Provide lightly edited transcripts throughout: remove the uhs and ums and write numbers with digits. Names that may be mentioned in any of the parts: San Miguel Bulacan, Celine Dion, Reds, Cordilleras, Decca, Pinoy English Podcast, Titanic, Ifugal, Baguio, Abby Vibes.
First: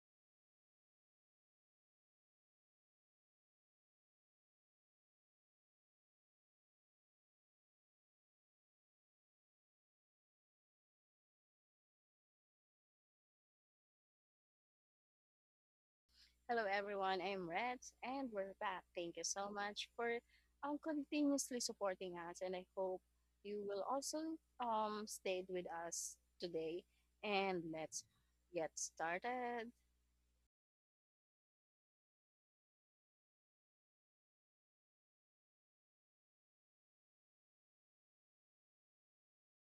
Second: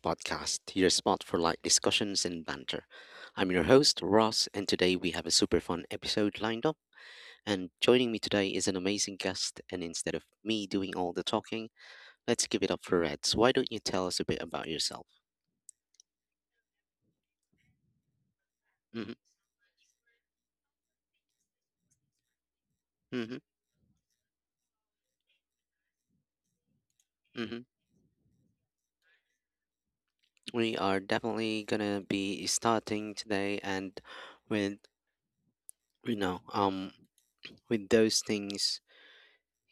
Podcast, your spot for light discussions and banter. I'm your host, Ross, and today we have a super fun episode lined up. And joining me today is an amazing guest, and instead of me doing all the talking, let's give it up for Reds. Why don't you tell us a bit about yourself? Hello, everyone. I'm Reds, and we're back. hmm Thank you so much for continuously supporting us, and I hope hmm you will also stay with us today. hmm And let's get started. We are definitely gonna be starting today and with, you know, um, with those things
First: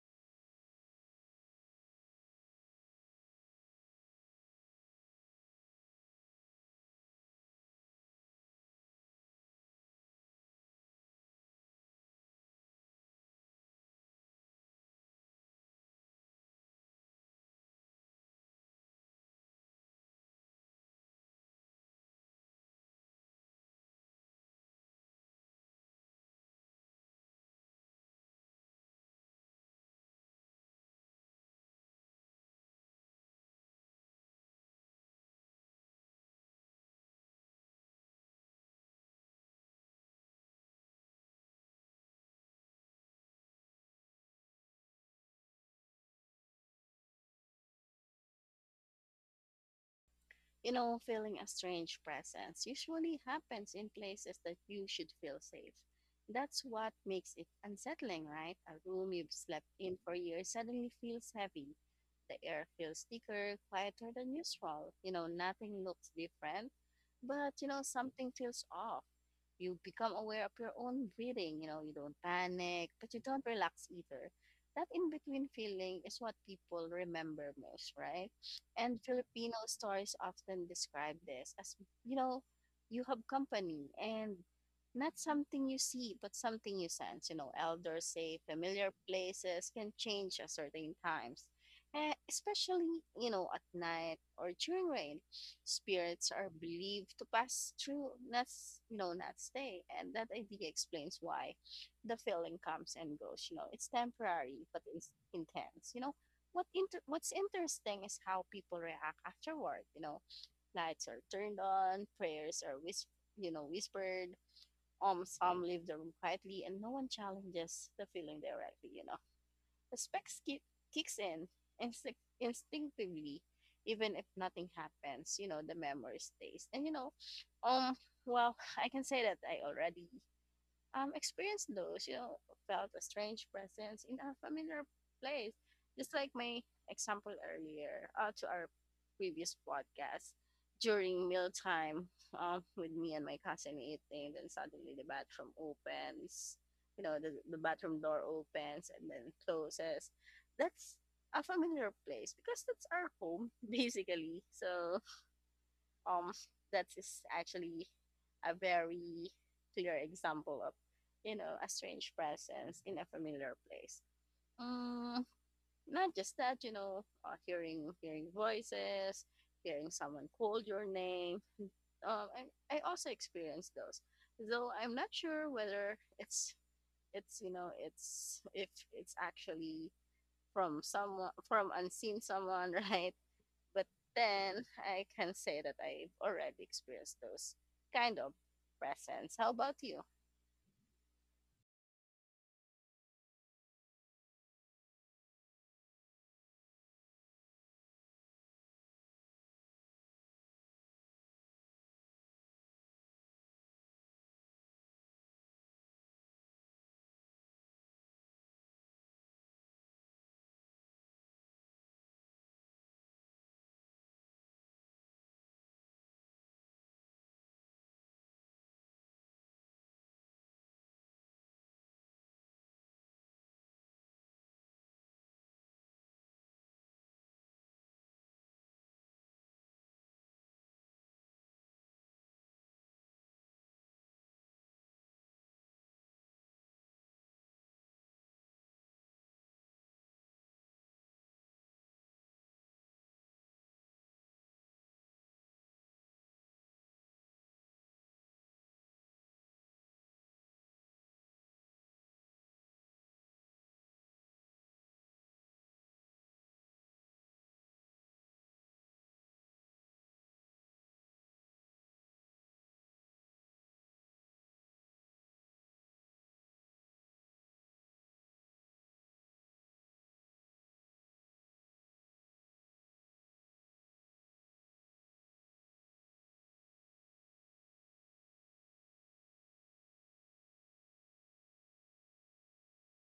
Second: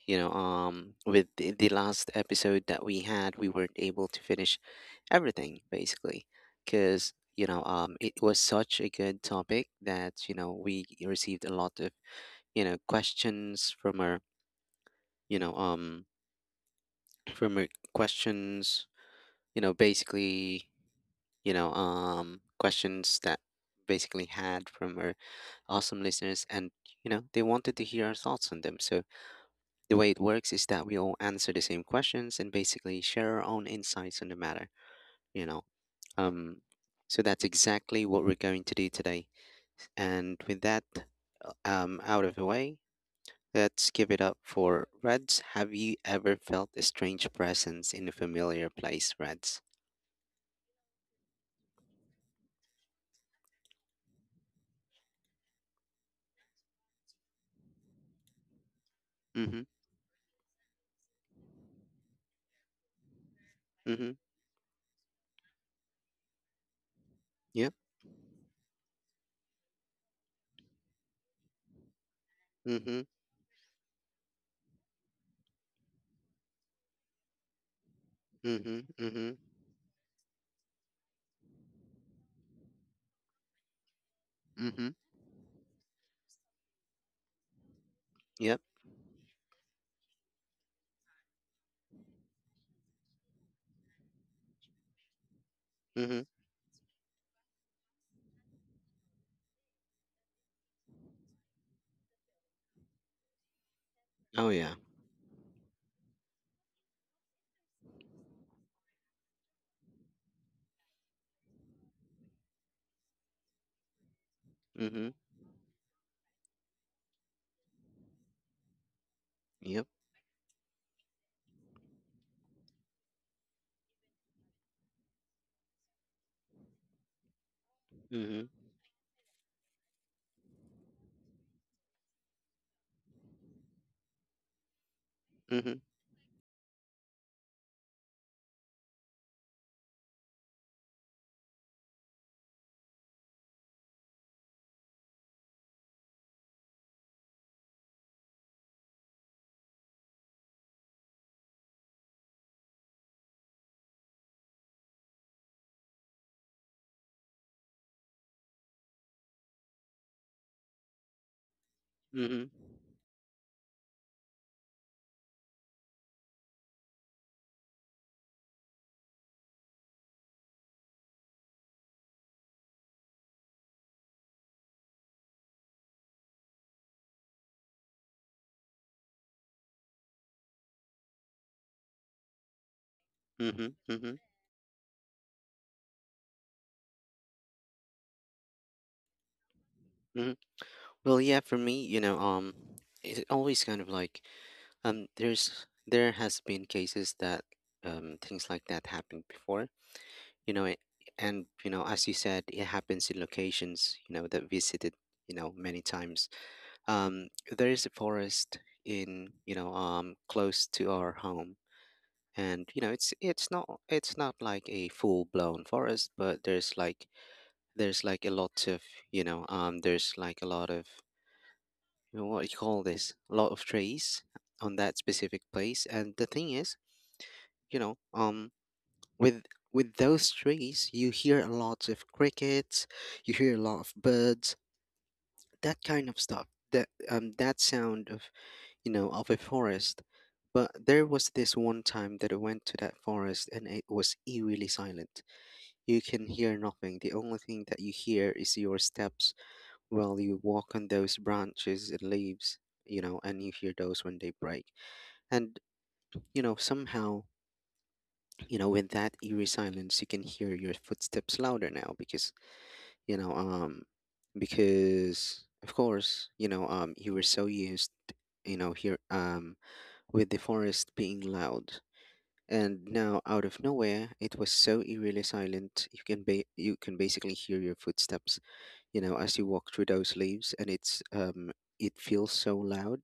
you know um with the last episode that we had we weren't able to finish everything basically because it was such a good topic that we received a lot of you know questions from our you know from our questions you know basically you know questions that basically had from our awesome listeners and they wanted to hear our thoughts on them so the way it works is that we all answer the same questions and basically share our own insights on the matter, you know. Um, so that's exactly what we're going to do today. And with that out of the way, let's give it up for Reds. Have you ever felt a strange presence in a familiar place, Reds? You know, feeling a strange presence usually happens in places that you should feel safe. That's what makes it unsettling, right? A room you've Mm-hmm. slept in for years suddenly feels heavy. The air feels thicker, quieter Mm-hmm. than usual. You know, nothing looks different, but you Yep. know, something feels off. You become aware of your own breathing. You know, you don't panic, Mm-hmm. but you don't relax either. That in between feeling is what people remember most, right? Mm-hmm. And Mm-hmm. Filipino stories often describe this as, you know, you have company and Mm-hmm. not something you see, but something you sense. You know, elders say Yep. familiar places can change at certain times, especially, you know, at night or during rain. Mm-hmm. Spirits are believed to pass through, not, s- you know, not stay. And that idea explains why the feeling comes and goes. You know, it's Oh temporary, yeah. but it's intense. You know, what's interesting is how people react afterward. You know, lights are turned on, you know whispered. Mm-hmm. Some leave the room quietly, and no one challenges the feeling directly. You know, Yep. respect ki- kicks in instinctively, even if nothing happens. You know, the memory stays, and um, Mm-hmm. well, I can say that I already experienced those, you know, felt a strange presence in a familiar place. Mm-hmm. Just like my example earlier to our previous podcast during mealtime, with me and my cousin eating, then suddenly the bathroom opens, you know, the bathroom door opens and then closes. That's a familiar place because that's our home, basically. So um that is actually a very clear example of, you know, a strange Mm-hmm. Mm-hmm. presence in a familiar place. um, Not just that, you know, hearing voices, hearing someone call your name. um, I also experienced those, though I'm not sure whether it's you know, it's if it's actually from someone, from unseen someone, right? Mm-hmm. But Mm-hmm. then I can say that I've already experienced those kind of presents. How about you? Well, yeah, for me, it always kind of like, there has been cases that things like that happened before, you know, and you know, as you said, it happens in locations, you know, that visited, you know, many times. Um, there is a forest in, you know, close to our home, and you know, it's not like a full blown forest, but there's like a lot of, you know, there's like a lot of you know, what you call this, a lot of trees on that specific place. And the thing is, you know, with with those trees, you hear a lot of crickets, you hear a lot of birds, that kind of stuff. That sound of you know of a forest. But there was this one time that I went to that forest and it was eerily silent. You can hear nothing. The only thing that you hear is your steps while you walk on those branches and leaves, you know, and you hear those when they break. And, you know, somehow, you know, in that eerie silence, you can hear your footsteps louder now because, you know, because of course, you know, you were so used, you know, here, with the forest being loud. And now, out of nowhere, it was so eerily silent. You can you can basically hear your footsteps, you know, as you walk through those leaves, and it feels so loud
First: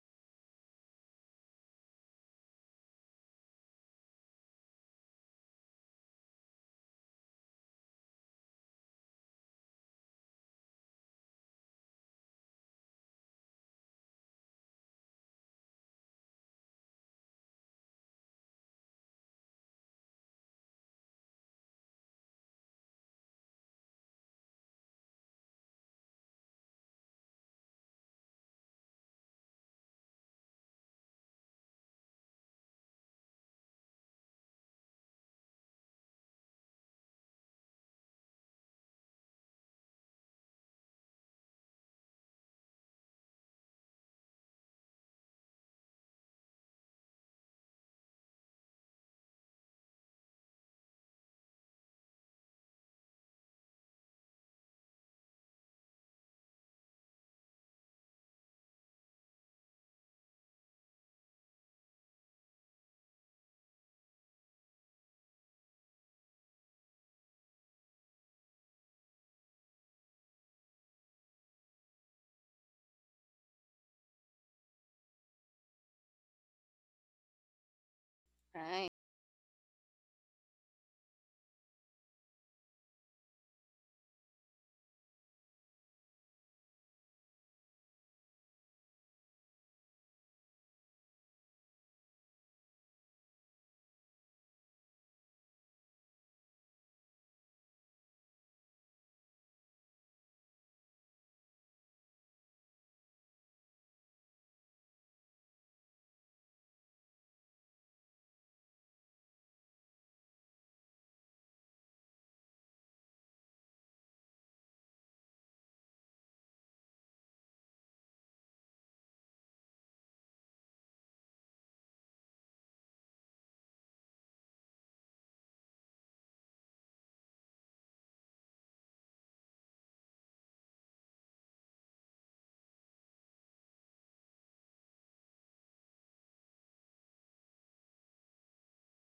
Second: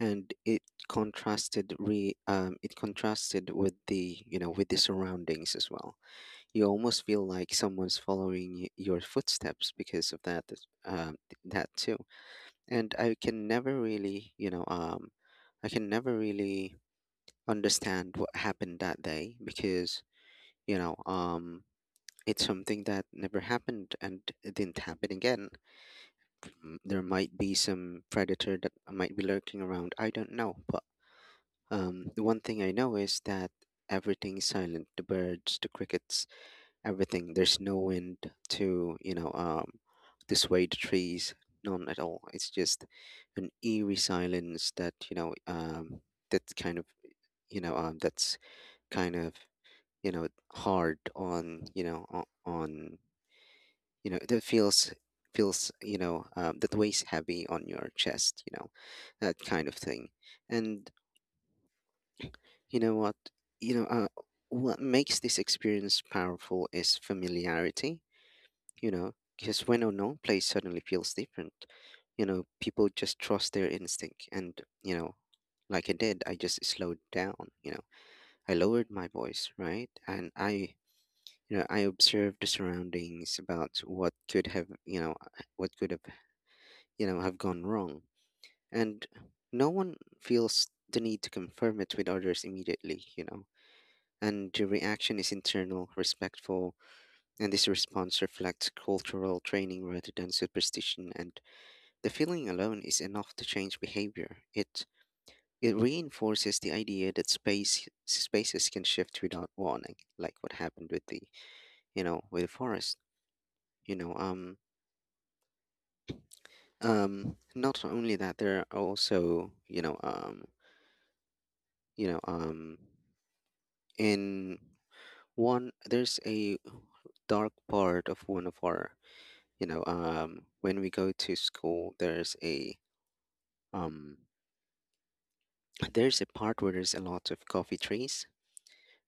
and it contrasted re it contrasted with the you know with the surroundings as well. You almost feel like someone's following your footsteps because of that too. And I can never really I can never really understand what happened that day because you know um, it's something that never happened and it didn't happen again. There might be some predator that might be lurking around. I don't know, but um, the one thing I know is that everything's silent. The birds, the crickets, everything. There's no wind to you know to sway the trees. None at all. It's just an eerie silence that that kind of that's kind of you know hard on you know on you know that feels you know that weighs heavy on your chest. You know that kind of thing. And you know what? You know, what makes this experience powerful is familiarity, you know, because when unknown place suddenly feels different, you know, people just trust their instinct. And, you know, like I did, I just slowed down, you know, I lowered Right, my voice, right? And I, you know, I observed the surroundings about what could have, you know, what could have, you know, have gone wrong. And no one feels the need to confirm it with others immediately, you know, and the reaction is internal, respectful, and this response reflects cultural training rather than superstition. And the feeling alone is enough to change behavior. It reinforces the idea that spaces can shift without warning, like what happened with the you know with the forest. You know, not only that, there are also you know, in one there's a dark part of one of our you know when we go to school there's a um there's a part where there's a lot of coffee trees,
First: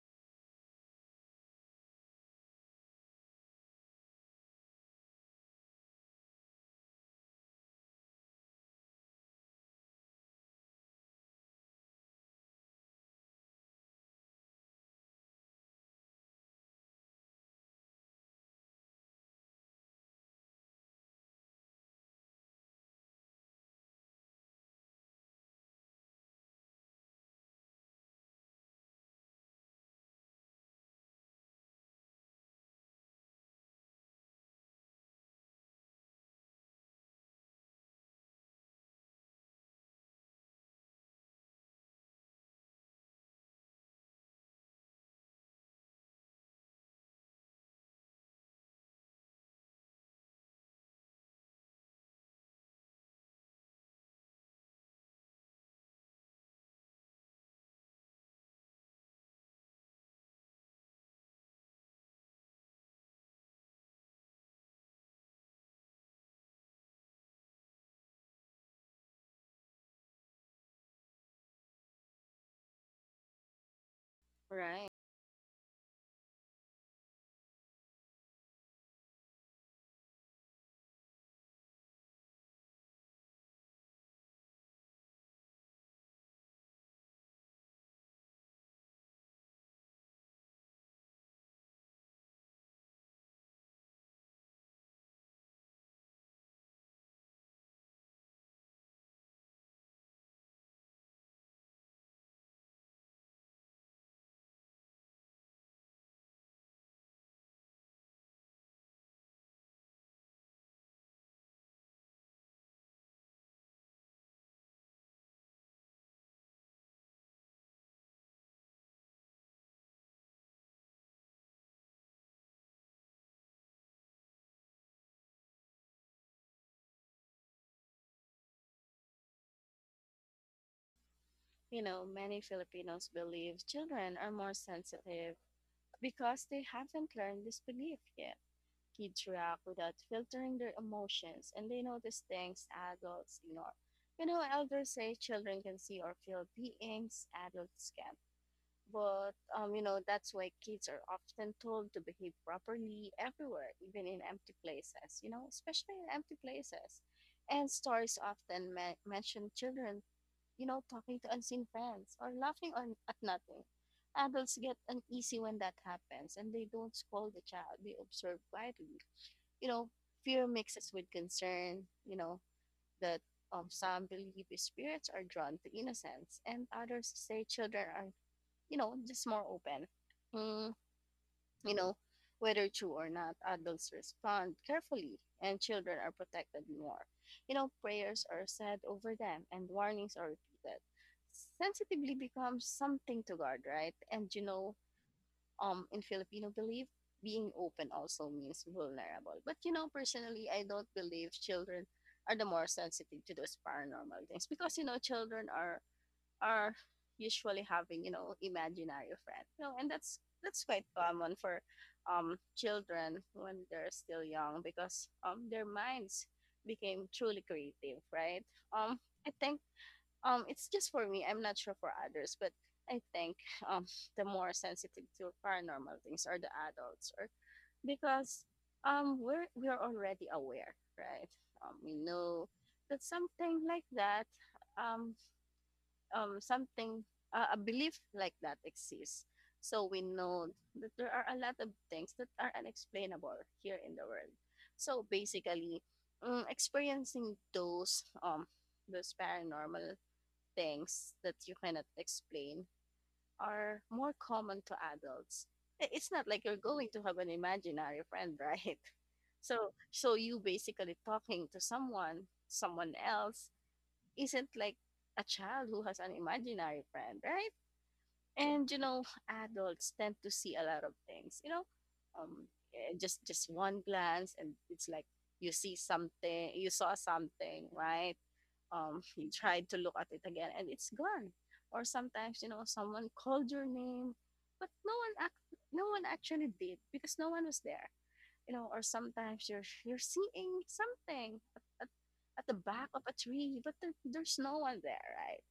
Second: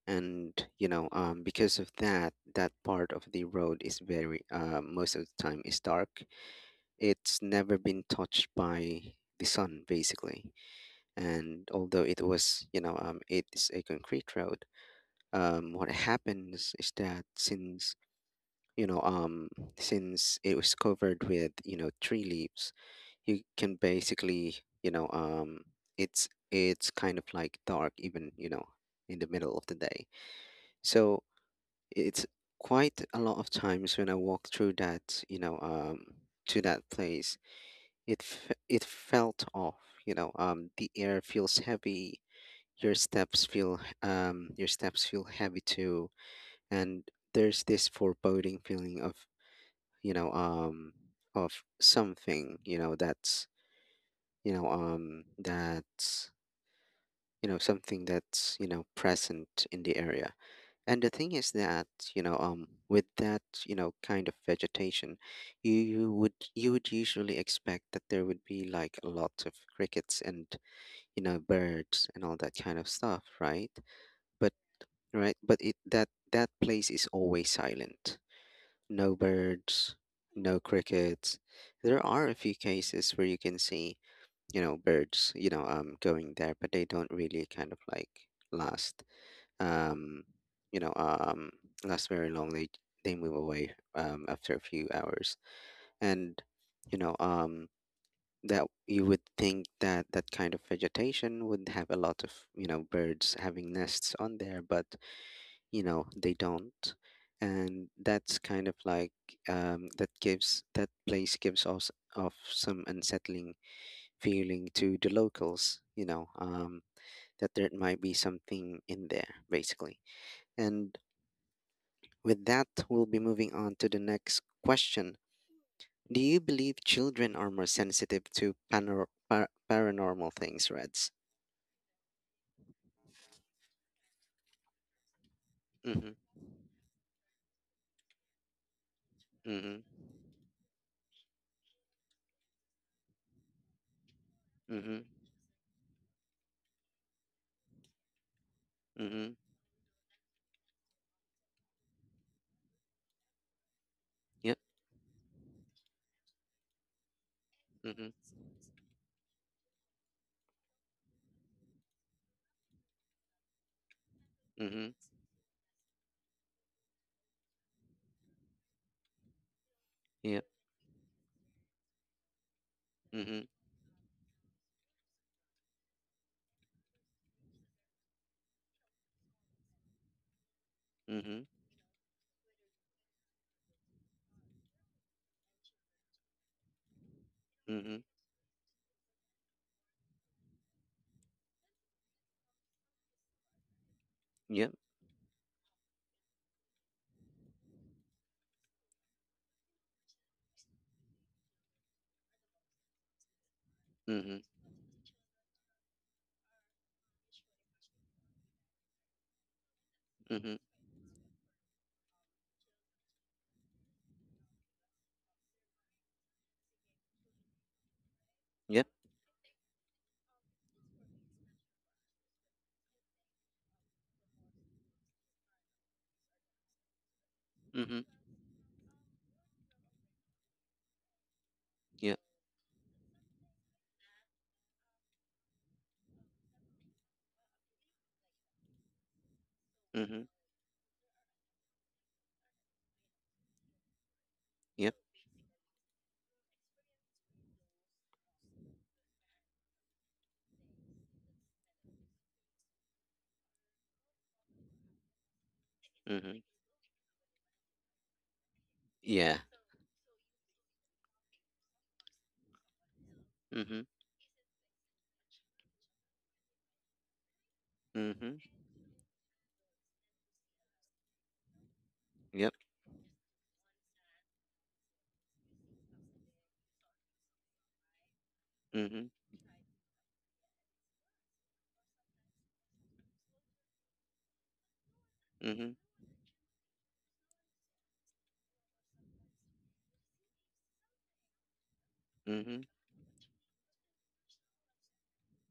and you know because of that that part of the road is very most of the time is dark. It's never been touched by the sun basically. And although it was you know it's a concrete road, what happens is that since you know since it was covered with you know tree leaves, you can basically you know it's kind of like dark even you know in the middle of the day. So it's quite a lot of times when I walk through that you know to that place, it felt off, you know the air feels heavy, your steps feel your steps feel heavy too, and there's this foreboding feeling of you know of something you know that's you know that's you know something that's you know present in the area. And the thing is that you know with that you know kind of vegetation, you would usually expect that there would be like a lot of crickets and you know birds and all that kind of stuff, right? but right. right but it that that place is always silent. No birds, no crickets. There are a few cases where you can see, you know, birds, you know, going there, but they don't really kind of like last, um, you know, last very long. They move away after a few hours, and you know, that you would think that that kind of vegetation would have a lot of, you know, birds having nests on there, but you know they don't, and that's kind of like that place gives us of some unsettling feeling to the locals you know that there might be something in there basically. And with that we'll be moving on to the next question. Do you believe children are more sensitive to paranormal things, Reds? You know, many Filipinos believe children are more sensitive Mm-hmm. because they haven't learned this belief yet. Kids react without Mm-hmm. filtering their emotions and they notice things adults ignore. You know, elders Mm-hmm. say children can see or feel beings adults can. Not But Mm-hmm. You know, that's why kids are often told to behave properly everywhere, even in empty Yep. places, you know, especially in empty places. And stories Mm-hmm. often mention children, you know, talking to unseen friends or laughing on, at nothing. Adults get Mm-hmm. uneasy when that happens and they don't scold the child, they observe quietly. You know, Yep. fear mixes with concern, you know, that, Mm-hmm. Some believe spirits are drawn to innocence, and others say children are, you know, just more open. Mm, Mm-hmm. you know, whether true or not, adults respond carefully and children are protected more. You know, Mm-hmm. prayers are said over them and warnings are repeated. Sensitively becomes something to guard, right? And you Yep. know, in Filipino belief, being open also means vulnerable. But you know, personally, I don't believe children are the more sensitive to those paranormal Mm-hmm. things because you know, children are usually having you know imaginary friends, you know, and that's Mm-hmm. that's quite common for children when they're still young because their minds became truly creative, right? Yep. Um i think, it's just for me, I'm not sure for others, but I think, um the more sensitive to paranormal things are the adults, or Mm-hmm. because we're already aware, right? We Yep. know that something like that, um something, a belief like that exists, so we Mm-hmm. know that there are a lot of things that are unexplainable here in the world. Yep. So basically, experiencing those paranormal things that you cannot explain are more common to adults. It's not Mm-hmm. like you're going to have an imaginary friend, right? Yeah. So so you basically talking to someone else Mm-hmm. isn't like a child who has an imaginary friend, right? Mm-hmm. And you know, adults tend to see a lot of things. You know, um, Yep. Just one glance, and it's like you see something, you saw something, right? Mm-hmm. you tried to look at it again, and it's gone. Or sometimes, you know, someone called your name, but Mm-hmm. no one actually did because no one was there, you know, or sometimes you're seeing something at the Mm-hmm. back of a tree, but there's no one there, right?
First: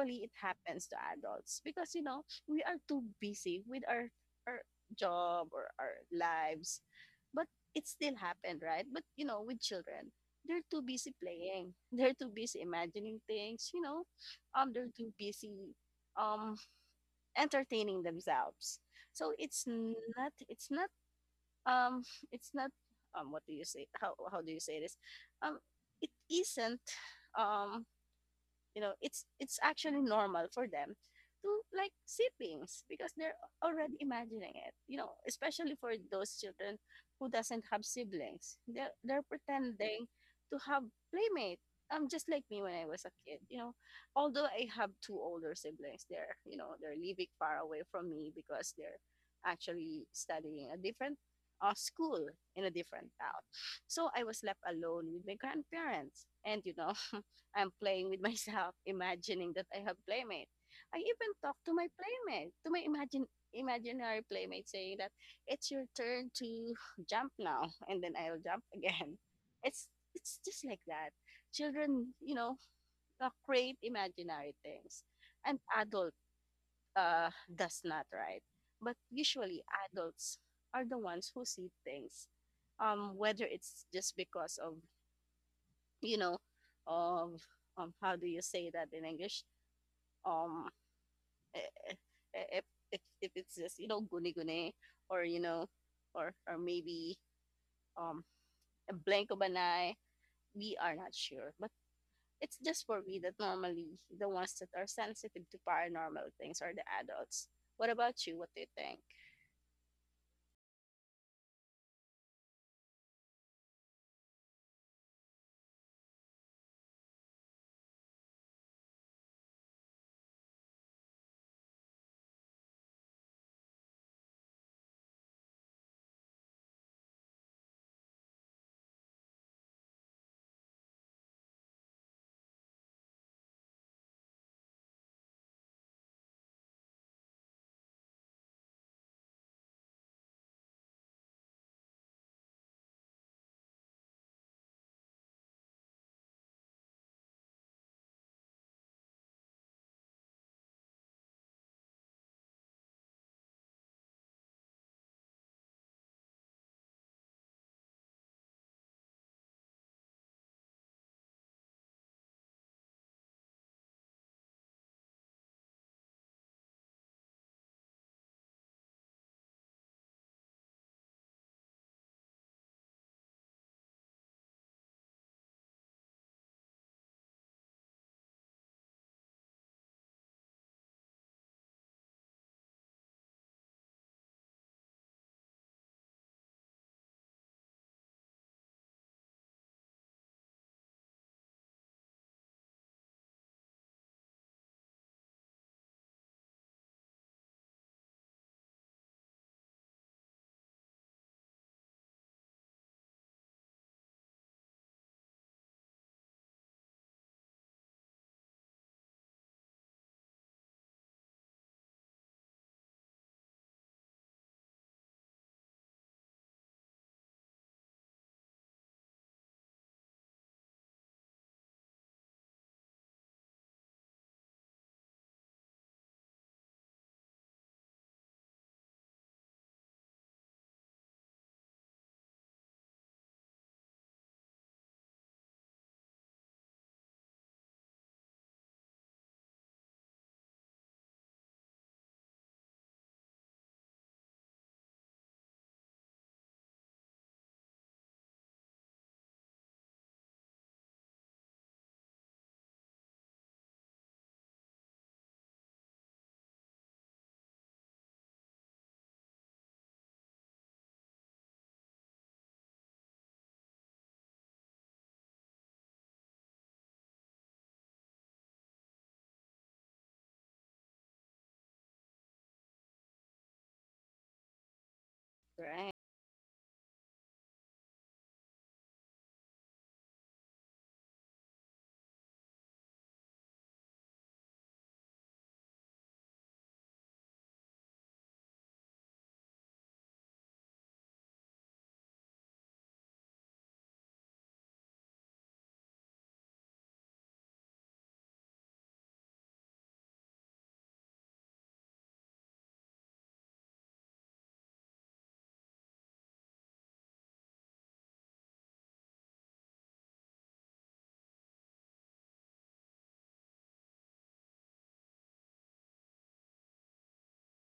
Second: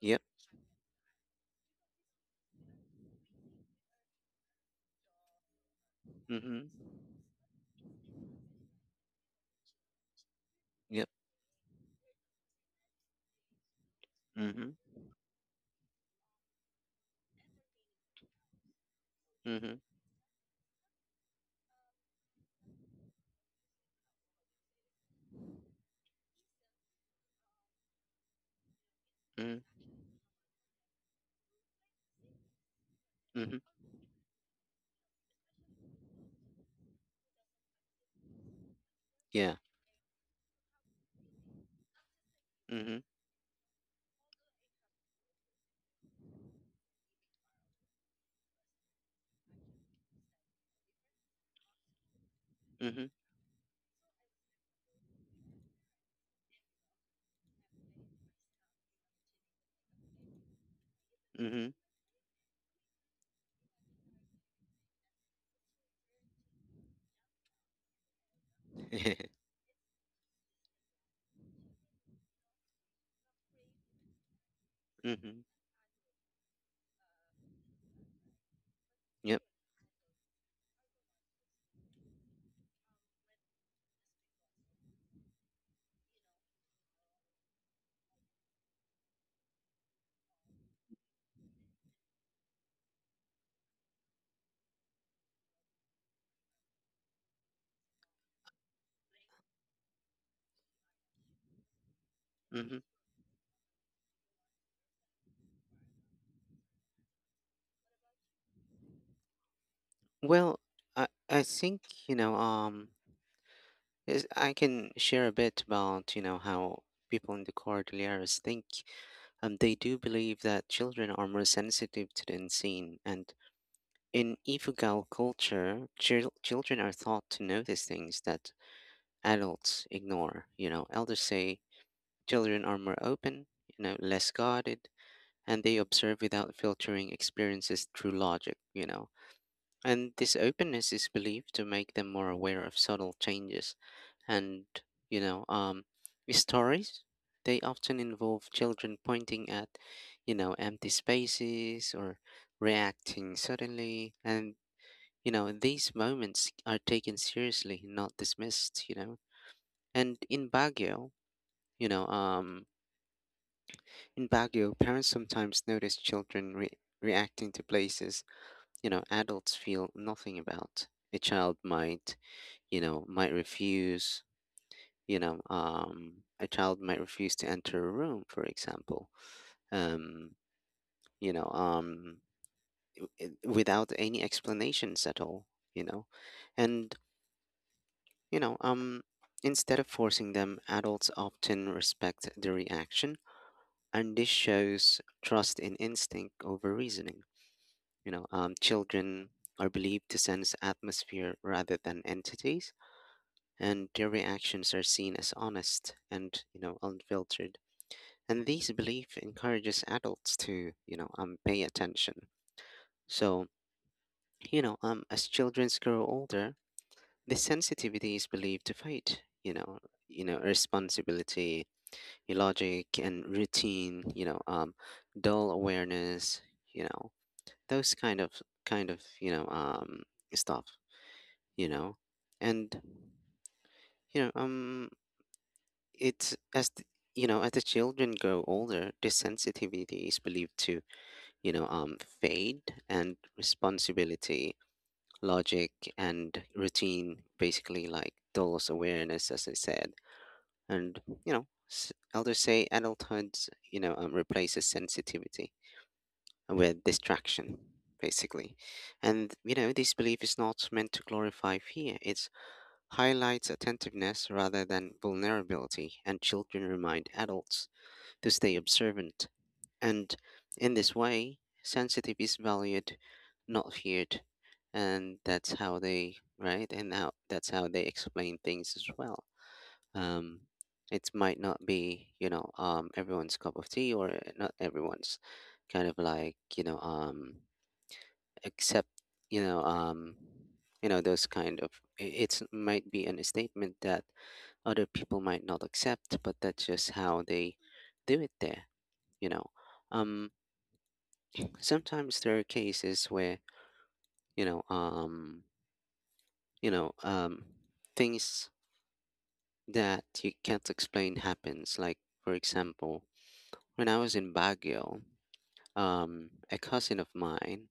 Yep. it happens to adults because you know we are too busy with our job or our Mm-hmm. lives, but it still happened, right? But you know, with children, they're too Yep. busy playing, they're too busy imagining things, you know, Mm-hmm. They're too busy um entertaining themselves, so it's Mm-hmm. not it's not um it's not, what do you say, how do you say this, um it isn't, um you know, Mm-hmm. it's actually normal for them to like see things because they're Mm-hmm. already imagining it, you know, especially for those children who doesn't have siblings, they're Yeah. pretending to have playmate. Just like me when I Mm-hmm. was a kid, you know, although I have two older siblings, they're, you know, they're living far away from me because they're actually studying a different school in a Mm-hmm. different town. So I was left alone with my grandparents, and you know, I'm playing with myself, imagining that I have playmate. I even talk Mm-hmm. to my playmate, to my imagine imaginary playmate, saying that it's your turn to jump now, and then I'll jump again. It's it's just like that. Children, you know, create imaginary things, Mm-hmm. and adult does not, right? But Yep. usually, adults are the ones who see things, whether it's just because of, you know, of, how do you say that in English, um eh, eh, if if it's just, you know, guni guni, or you know, or maybe, um a blank of, we are not sure, but it's Mm-hmm. just for me that normally the ones that are sensitive to paranormal things are the adults. What about you, what do you think? Well, I think you know I can share a bit about you know how people in the Cordilleras think. They do believe that children are more sensitive to the unseen. And in Ifugal culture, children are taught to notice things that adults ignore. You know, elders say children are more open, you know, less guarded, and they observe without filtering experiences through logic, you know. And this openness is believed to make them more aware of subtle changes. And, you know, stories, they often involve children pointing at, you know, empty spaces or reacting suddenly. And you know, these moments are taken seriously, not dismissed, you know. And in Baguio, you know, in Baguio, parents sometimes notice children reacting to places, you know, adults feel nothing about. A child might, you know, might refuse, you know, a child might refuse to enter a room, for example, um, you know, without any explanations at all, you know. And you know, instead of forcing them, adults often respect the reaction, and this shows trust in instinct over reasoning. You know, children are believed to sense atmosphere rather than entities, and their reactions are seen as honest and you know unfiltered. And these belief encourages adults to you know pay attention. So you know as children grow older, the sensitivity is believed to fade. Responsibility illogic and routine dull awareness you know those kind of kind of you know um stuff you know and you know um it's as the, as the children grow older, this sensitivity is believed to fade and responsibility, logic, and routine basically like dulls awareness, as I said. And elders say adulthood replaces sensitivity with distraction, basically. And, this belief is not meant to glorify fear. It highlights attentiveness rather than vulnerability, and children remind adults to stay observant. And in this way, sensitive is valued, not feared. And that's how Right. they, right? And how, that's how they explain things as well. Um, it might not be, everyone's cup of tea, or not everyone's kind of like, accept you know um those kind of — it might be an a statement that other people might not accept, but that's just how they do it there. you know um sometimes there are cases where you know um you know um things that you can't explain happens, like for example, when I was in Baguio, a cousin of mine,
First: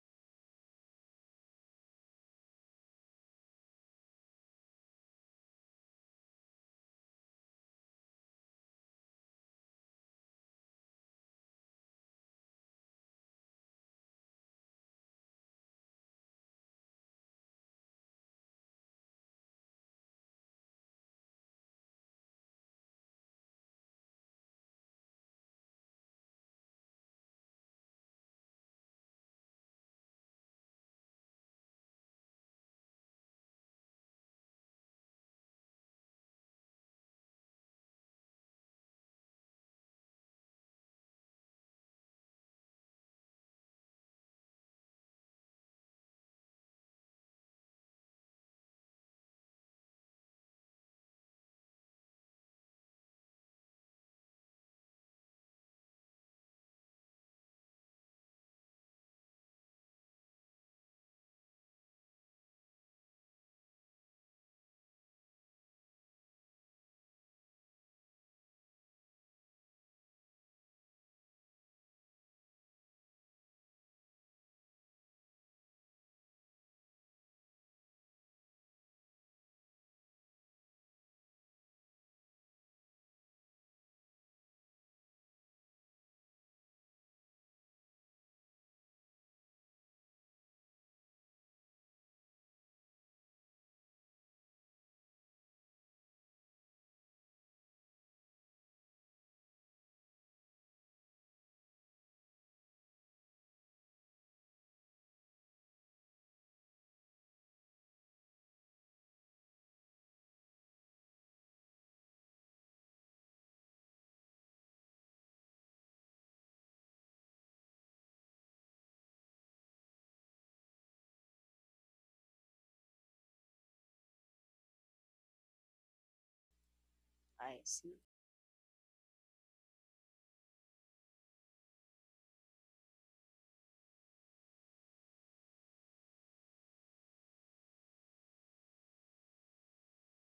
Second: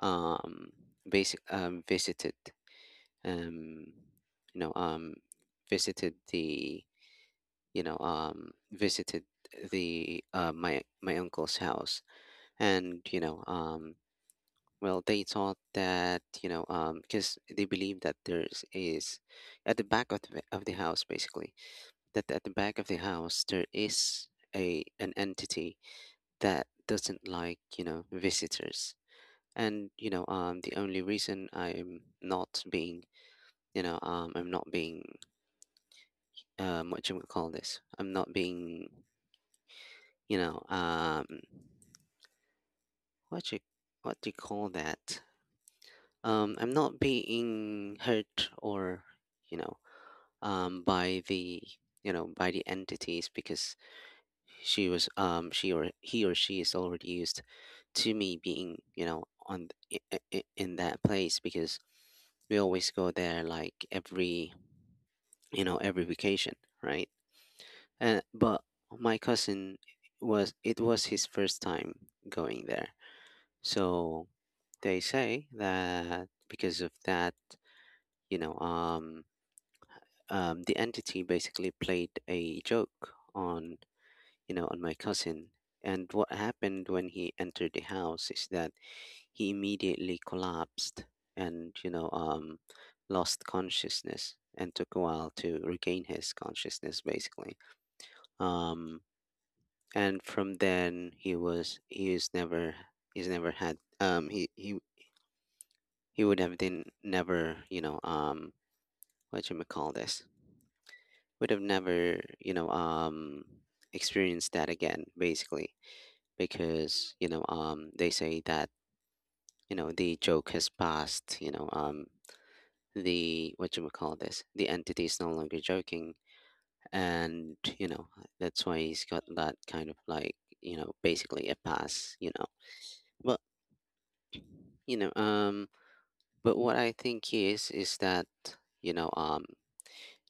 um basic visited um you know um visited the you know visited the my uncle's house. And well, they thought that, because they believe that there is at the back of the house, basically, that at the back of the house there is a an entity that doesn't like, visitors. And the only reason I'm not being I'm not being what you would call this, I'm not being you know um what you, what do you call that, I'm not being hurt or you know by the, by the entities, because she was, she, or he, or she is already used to me being, on in that place, because we always go there like every, every vacation, right? And but my cousin was, it was his first time going there. So they say that because of that, you know, um, the entity basically played a joke on, on my cousin. And what happened when he entered the house is that he immediately collapsed and lost consciousness and took a while to regain his consciousness, basically. Um, and from then, he was, he is never, he's never had, he he would have been never, what you may call this, would have never experienced that again, basically, because they say that, the joke has passed, the what you may call this, the entity is no longer joking. And I see. That's why he's got that kind of like, basically a pass, but you know um but what I think is that you know um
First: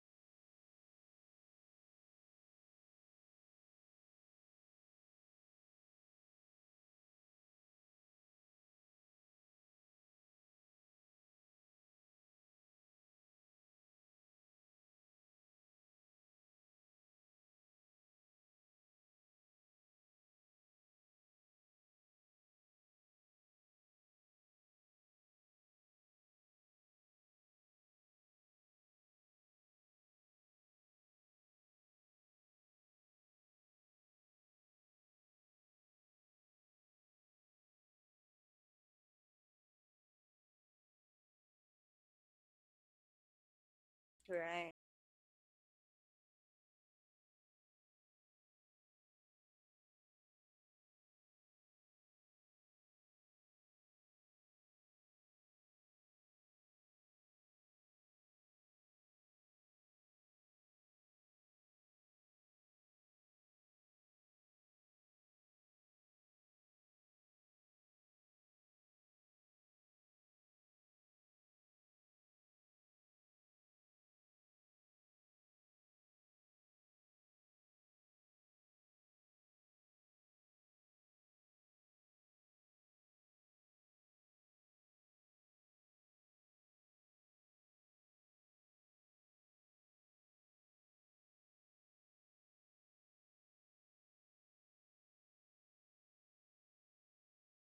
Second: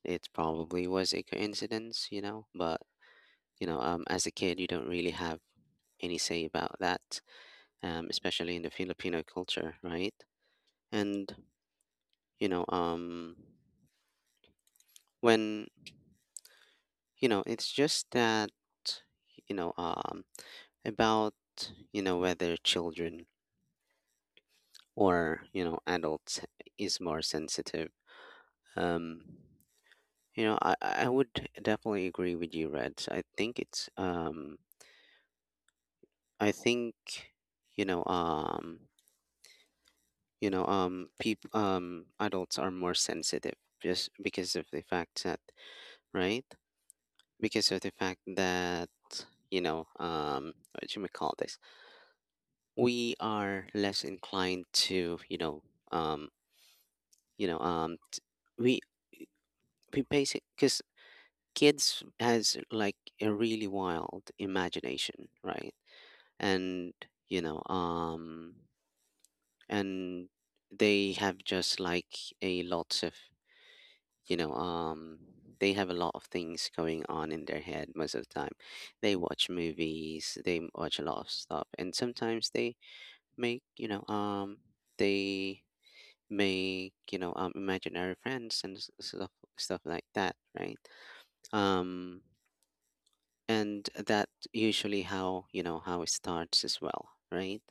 it probably was a coincidence, you know. But as a kid, you don't really have any say about that, especially in the Filipino culture, right? And you know um when it's just that you know um about whether children or adults is more sensitive. Um You know, I would definitely agree with you, Reds. I think it's, I think you know um people, adults are more sensitive just because of Right. the fact that, right, because of the fact that, what should we call this, we are less inclined to, um you know um t- we we basic, because kids has like a really wild imagination, right? And you know um and they have just like a lots of you know um they have a lot of things going on in their head most of the time. They watch movies, they watch a lot of stuff, and sometimes they make, they make, imaginary friends and stuff, stuff like that, right? um and that usually how, how it starts as well, right?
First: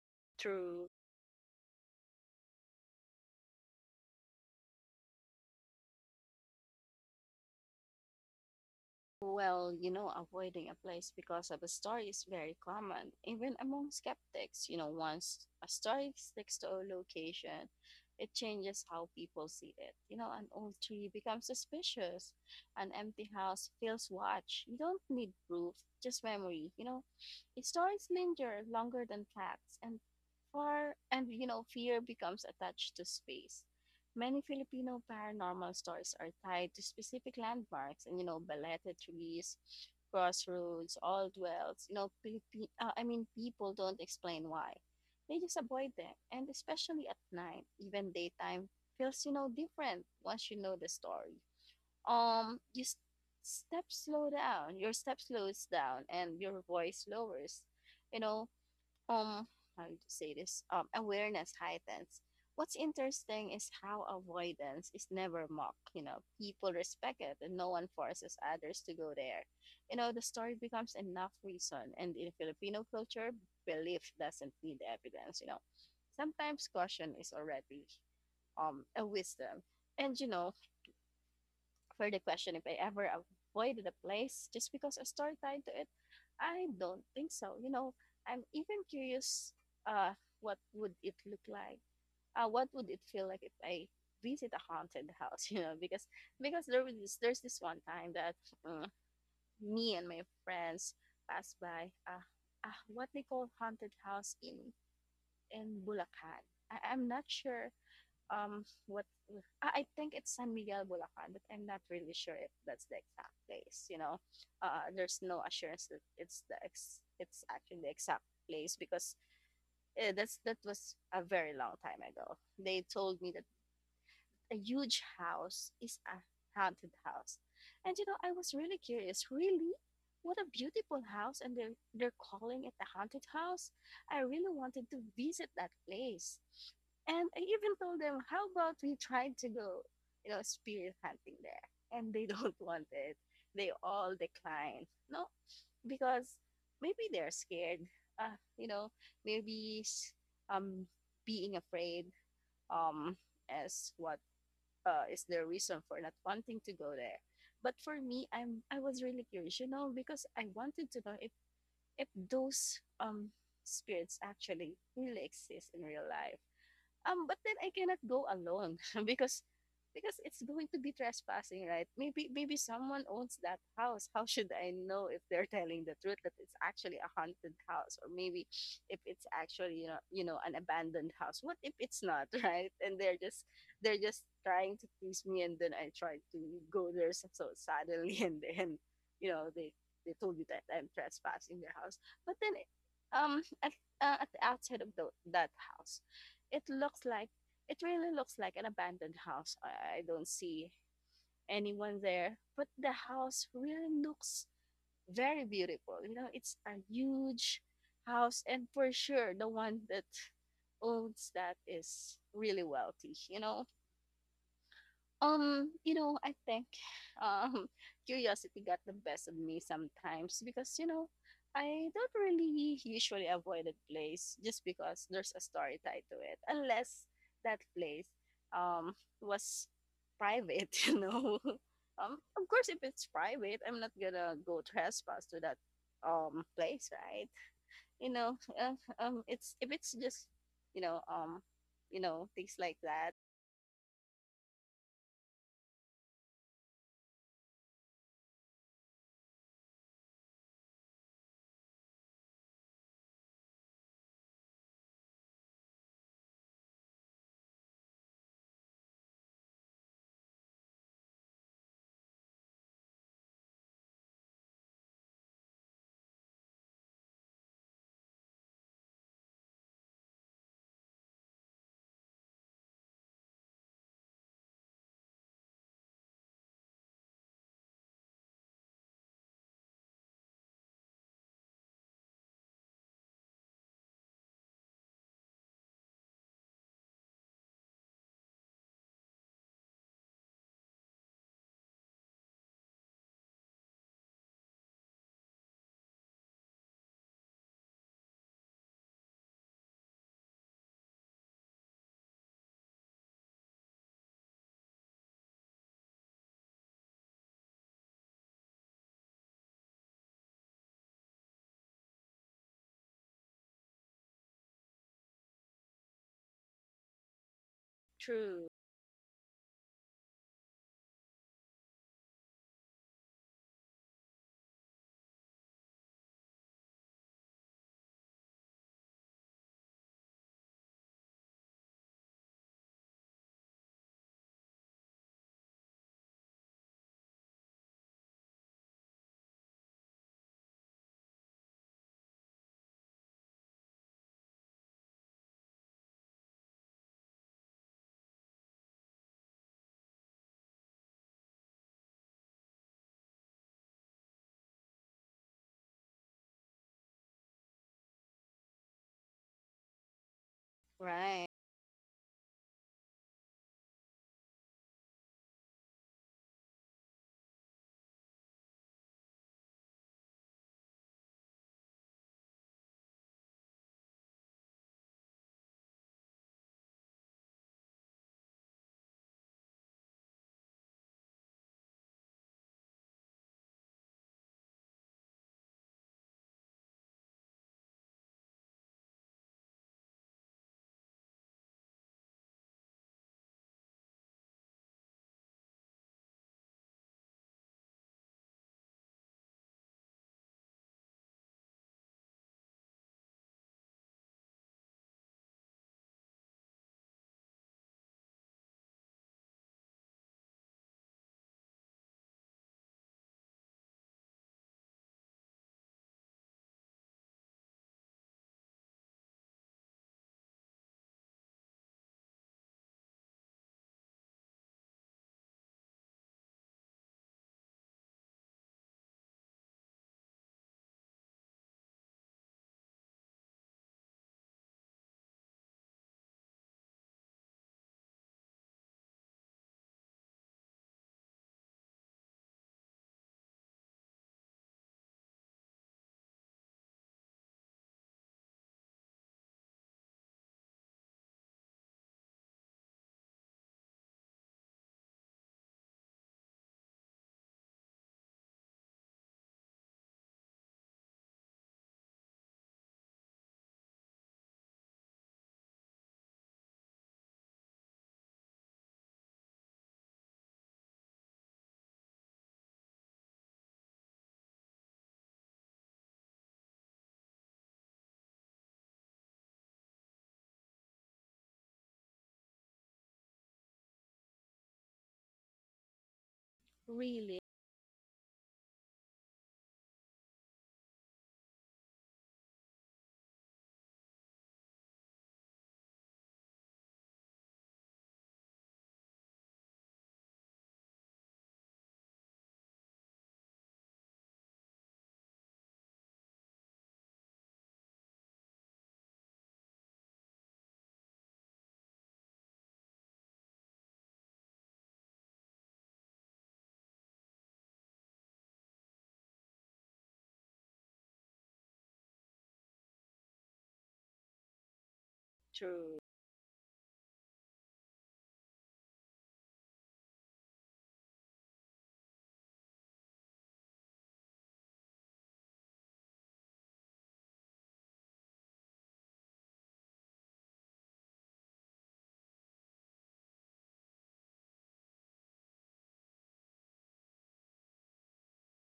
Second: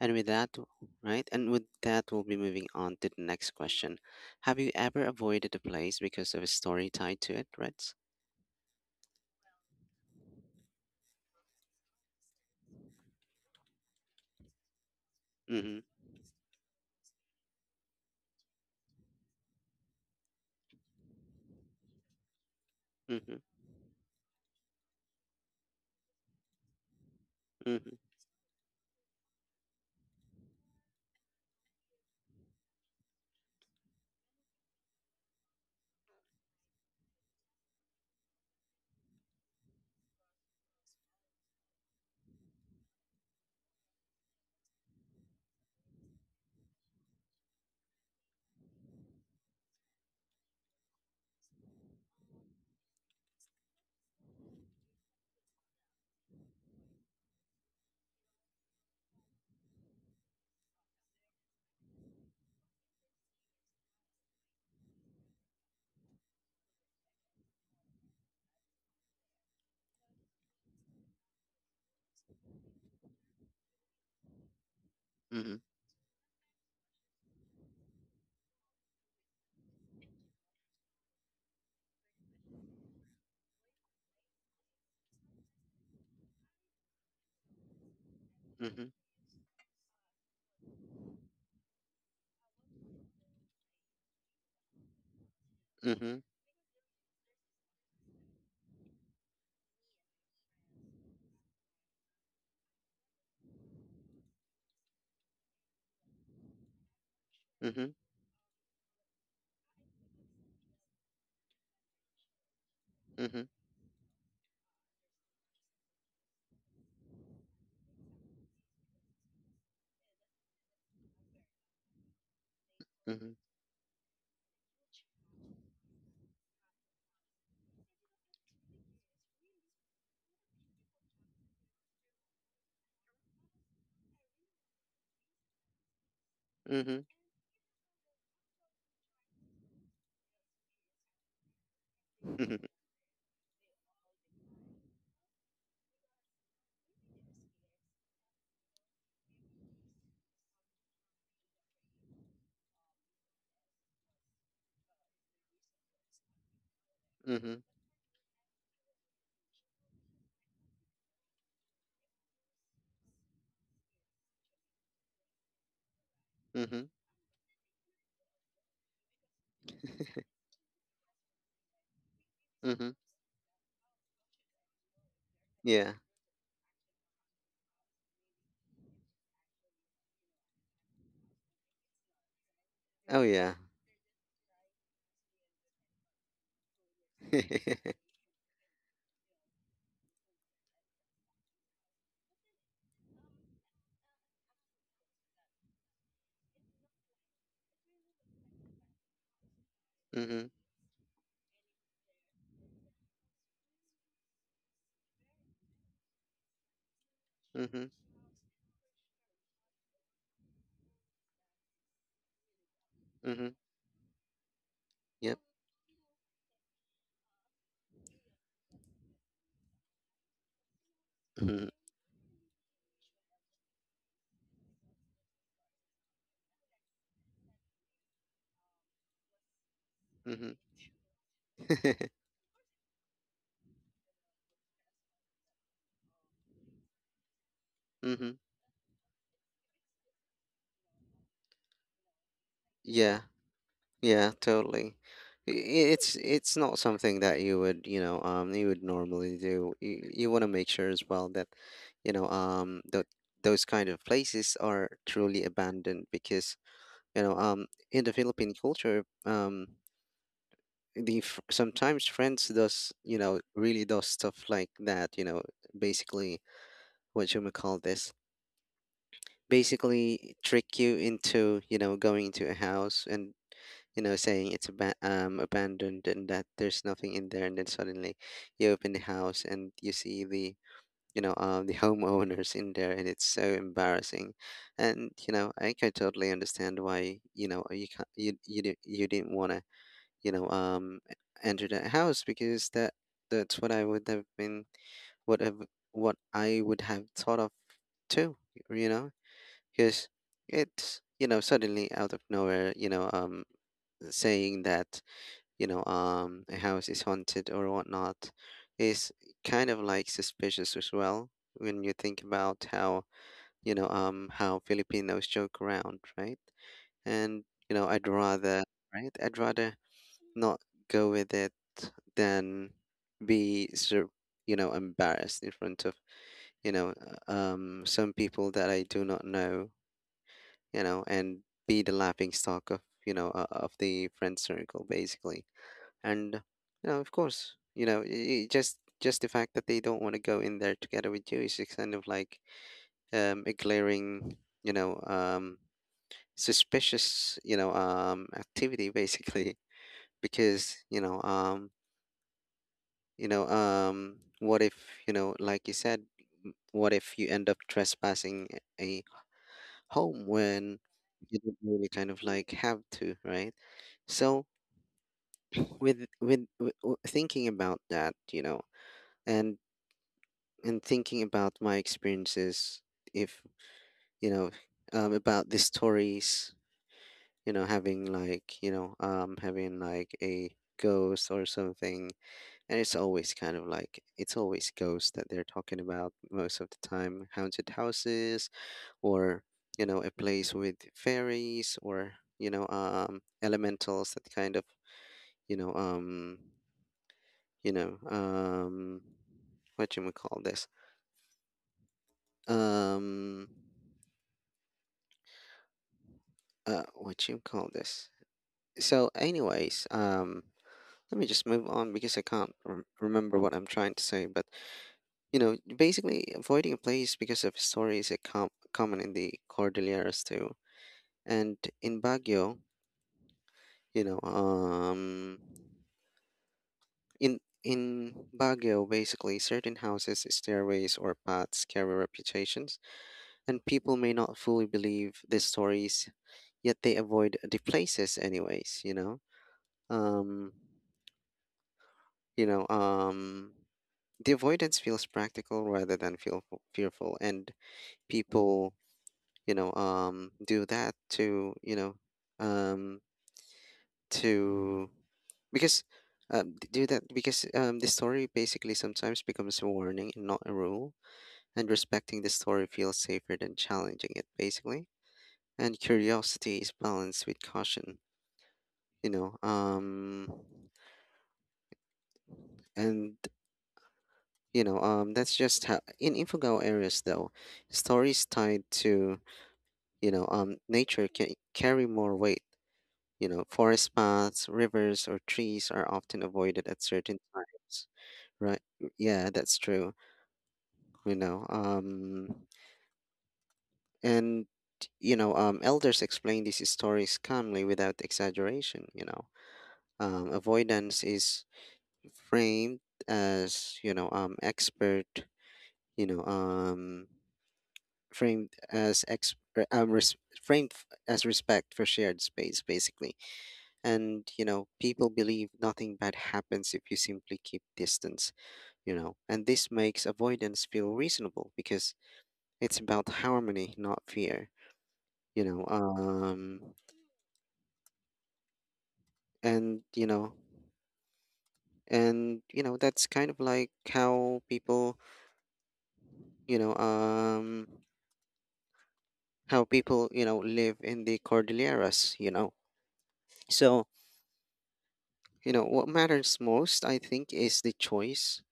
And with that, True. right? And with that, we'll be moving on to the next question. Have you ever avoided a place because of a story tied to it, Reds? Well, you know, avoiding a place because of a story is very common, even among skeptics. You know, once a Mm-hmm. story sticks to a location, it changes how people see it. You know, an old tree becomes suspicious, an empty Mm-hmm. house feels watched. You don't need proof, just memory. You know, Mm-hmm. stories linger longer than facts, and far and you know, fear becomes attached to space. Many Filipino paranormal stories are tied to specific landmarks and you know balete trees, crossroads, old dwells. You know, I mean, people don't explain why. They just avoid them, and especially at night, even daytime feels you know different once you know the story. um you s- your step slows down and your voice lowers, you know, um how do you say this, awareness heightens. What's interesting is how avoidance is never mocked, you know, people respect it and no one forces others to go there. You know, the story becomes enough reason, and in Filipino culture, belief doesn't need evidence, you Mm-hmm. know, sometimes caution is already, a wisdom. And you know, for the question if I ever avoided a place just because a story tied to it, I don't think so. You know, I'm even Mm-hmm. curious, uh, what would it look like? What would it feel like if I visit a haunted house? You know, because Mm-hmm. There's this one time that, uh, me and my friends passed by, what they call haunted house in Bulacan. I'm not sure Mm-hmm. What ah, I think it's San Miguel Bulacan, but I'm not really sure if that's the exact Mm-hmm. place. You know, there's no assurance that it's actually the exact place because, that's that was a very long time ago. They told Mm-hmm. me that a huge house is a haunted house. And you know, I was really curious, really? What a beautiful house, and they're calling it a haunted house. I really wanted to visit that place. Mm-hmm. And I even told them, how about we try to go, you know, spirit hunting there? And they don't want it. They all declined. No, because maybe they're scared. You know, maybe, um, being afraid, um, as what is their reason for not wanting to go there. Mm-hmm. But for me, I was really curious, you know, because I wanted to know if those spirits actually really exist in real life. Mm-hmm. But then I cannot go alone because because it's going to be trespassing, right? Maybe maybe Mm-hmm. someone owns that house. How should I know if they're telling Yeah. the truth that it's actually a haunted house, or maybe if it's actually you know an abandoned house? What if it's not, right? And Oh yeah. they're just trying to please me, and then I try to go there so so Mm-hmm. suddenly, and then you know they told you that I'm trespassing their house, but then um at at the outside of that house, it looks like, it really looks like an abandoned house. I don't see anyone there, but the house really looks very beautiful. You know, it's a huge Mm-hmm. house, and for sure, the one that owns that is really wealthy. Mm-hmm. Yep. You know, I think, um curiosity got the best of me sometimes because, you know, Mm-hmm. I don't really usually avoid a place just because there's a story tied to it. Unless that place, um was private, you know. Mm-hmm. Of course if it's private, I'm not gonna go trespass to that place, right? You Mm-hmm. know, uh, it's if it's just, you know, um, you know, things like that. Yeah. Yeah, totally. I- i- it's not something that you would, you would normally do. You want to make sure as well that, that those kind of places are truly abandoned because, you know, um, in the Philippine culture, the sometimes friends does, really does stuff like that, basically what you may call this, basically trick you into, going into a house and, saying it's abandoned and that there's nothing in there. And then suddenly you open the house and you see the, the homeowners in there, and it's so embarrassing. And, I can totally understand why, you can't, you, you didn't want to, you know, um, enter that house, because that, that's what I would have been, what, have, what I would have thought of too, you know? Because it's, suddenly out of nowhere, saying that, a house is haunted or whatnot, is kind of like suspicious as well when you think about how, how Filipinos joke around, right? And I'd True. rather, right, I'd rather not go with it than be sur- embarrassed in front of, you know some people that I do not know, and be the laughing stock of, of the friend circle, basically. And, of course, just the fact that they don't want to go in there together with you is just kind of like, a glaring, you know, um, suspicious, activity, basically, because, what if, like you said, what if you end up trespassing a home when Right. you don't really kind of like have to, right? So with, thinking about that, and and thinking about my experiences, if you know, about the stories, having like, having like a ghost or something. And it's always kind of like, it's always ghosts that they're talking about most of the time, haunted houses, or a place with fairies, or elementals that kind of, you know um you know um what you would call this, um what you call this. So anyways, let me just move on because I can't remember what I'm trying to say, but basically, avoiding a place because of stories is a common in the Cordilleras too. And in Baguio, you know, um, in Baguio, basically, certain houses, stairways, or paths carry reputations, and people may not fully believe these stories, yet they avoid the places anyways. Um, you know, um, the avoidance feels practical rather than feel fearful, and people do that to, um to, because, do that because, the story basically sometimes becomes a warning and not a rule, and respecting the story feels safer than challenging it, basically. And curiosity is balanced with caution. you know um and that's just how, in Infogao areas though, stories tied to, nature can carry more weight. You know, forest paths, rivers, or trees are often avoided at certain Really. times, right? Mm, yeah, that's true. You know, um, and elders explain these stories calmly without exaggeration. Avoidance is framed as, expert. You know, um, framed as um, res- framed as respect for shared space, basically. And people believe nothing bad happens if you simply keep distance. And this makes avoidance feel reasonable, because it's about harmony, not fear. you know True. um and and that's kind of like how people, you know um how people, live in the Cordilleras, so what matters most, I think, is the choice.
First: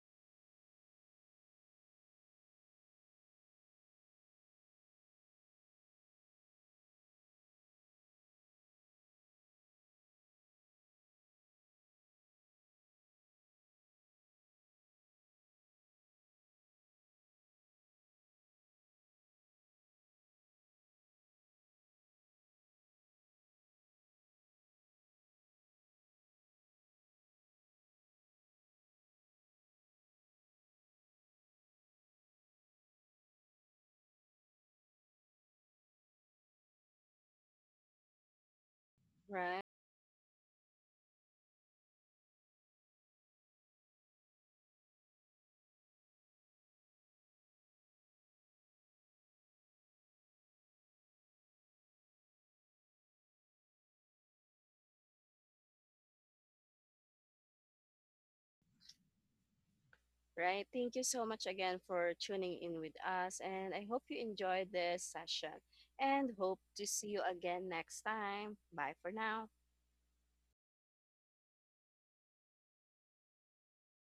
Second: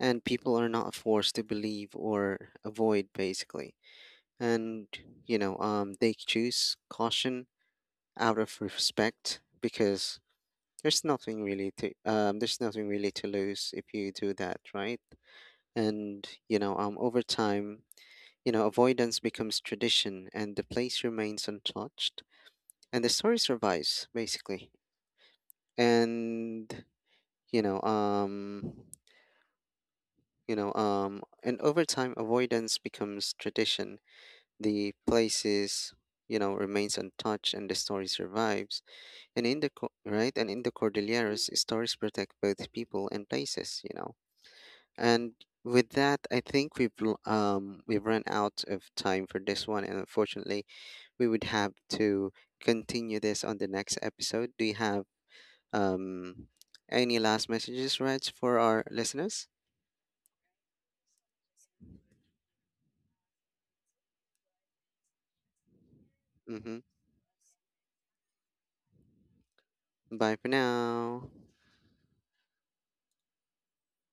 And people are not forced to believe or avoid, basically. And they choose caution out of respect, because there's nothing really to, there's nothing really to lose if you do that, right? And over time, avoidance becomes tradition, and the place remains untouched, and the story survives, basically. And you know um and over time, avoidance becomes tradition, the places, remains untouched, and the story survives. And in Right. the right, and in the Cordilleras, stories protect both people and places, you know. And with that, I think we've we've run out of time for this one, and unfortunately, we would have to continue this on the next episode. Do you have um any last messages, Reg, for our listeners? Right. Thank you so much again for tuning in with us. And I hope you enjoyed this session and hope Mm-hmm. to see you again next time. Bye for now. Bye for now.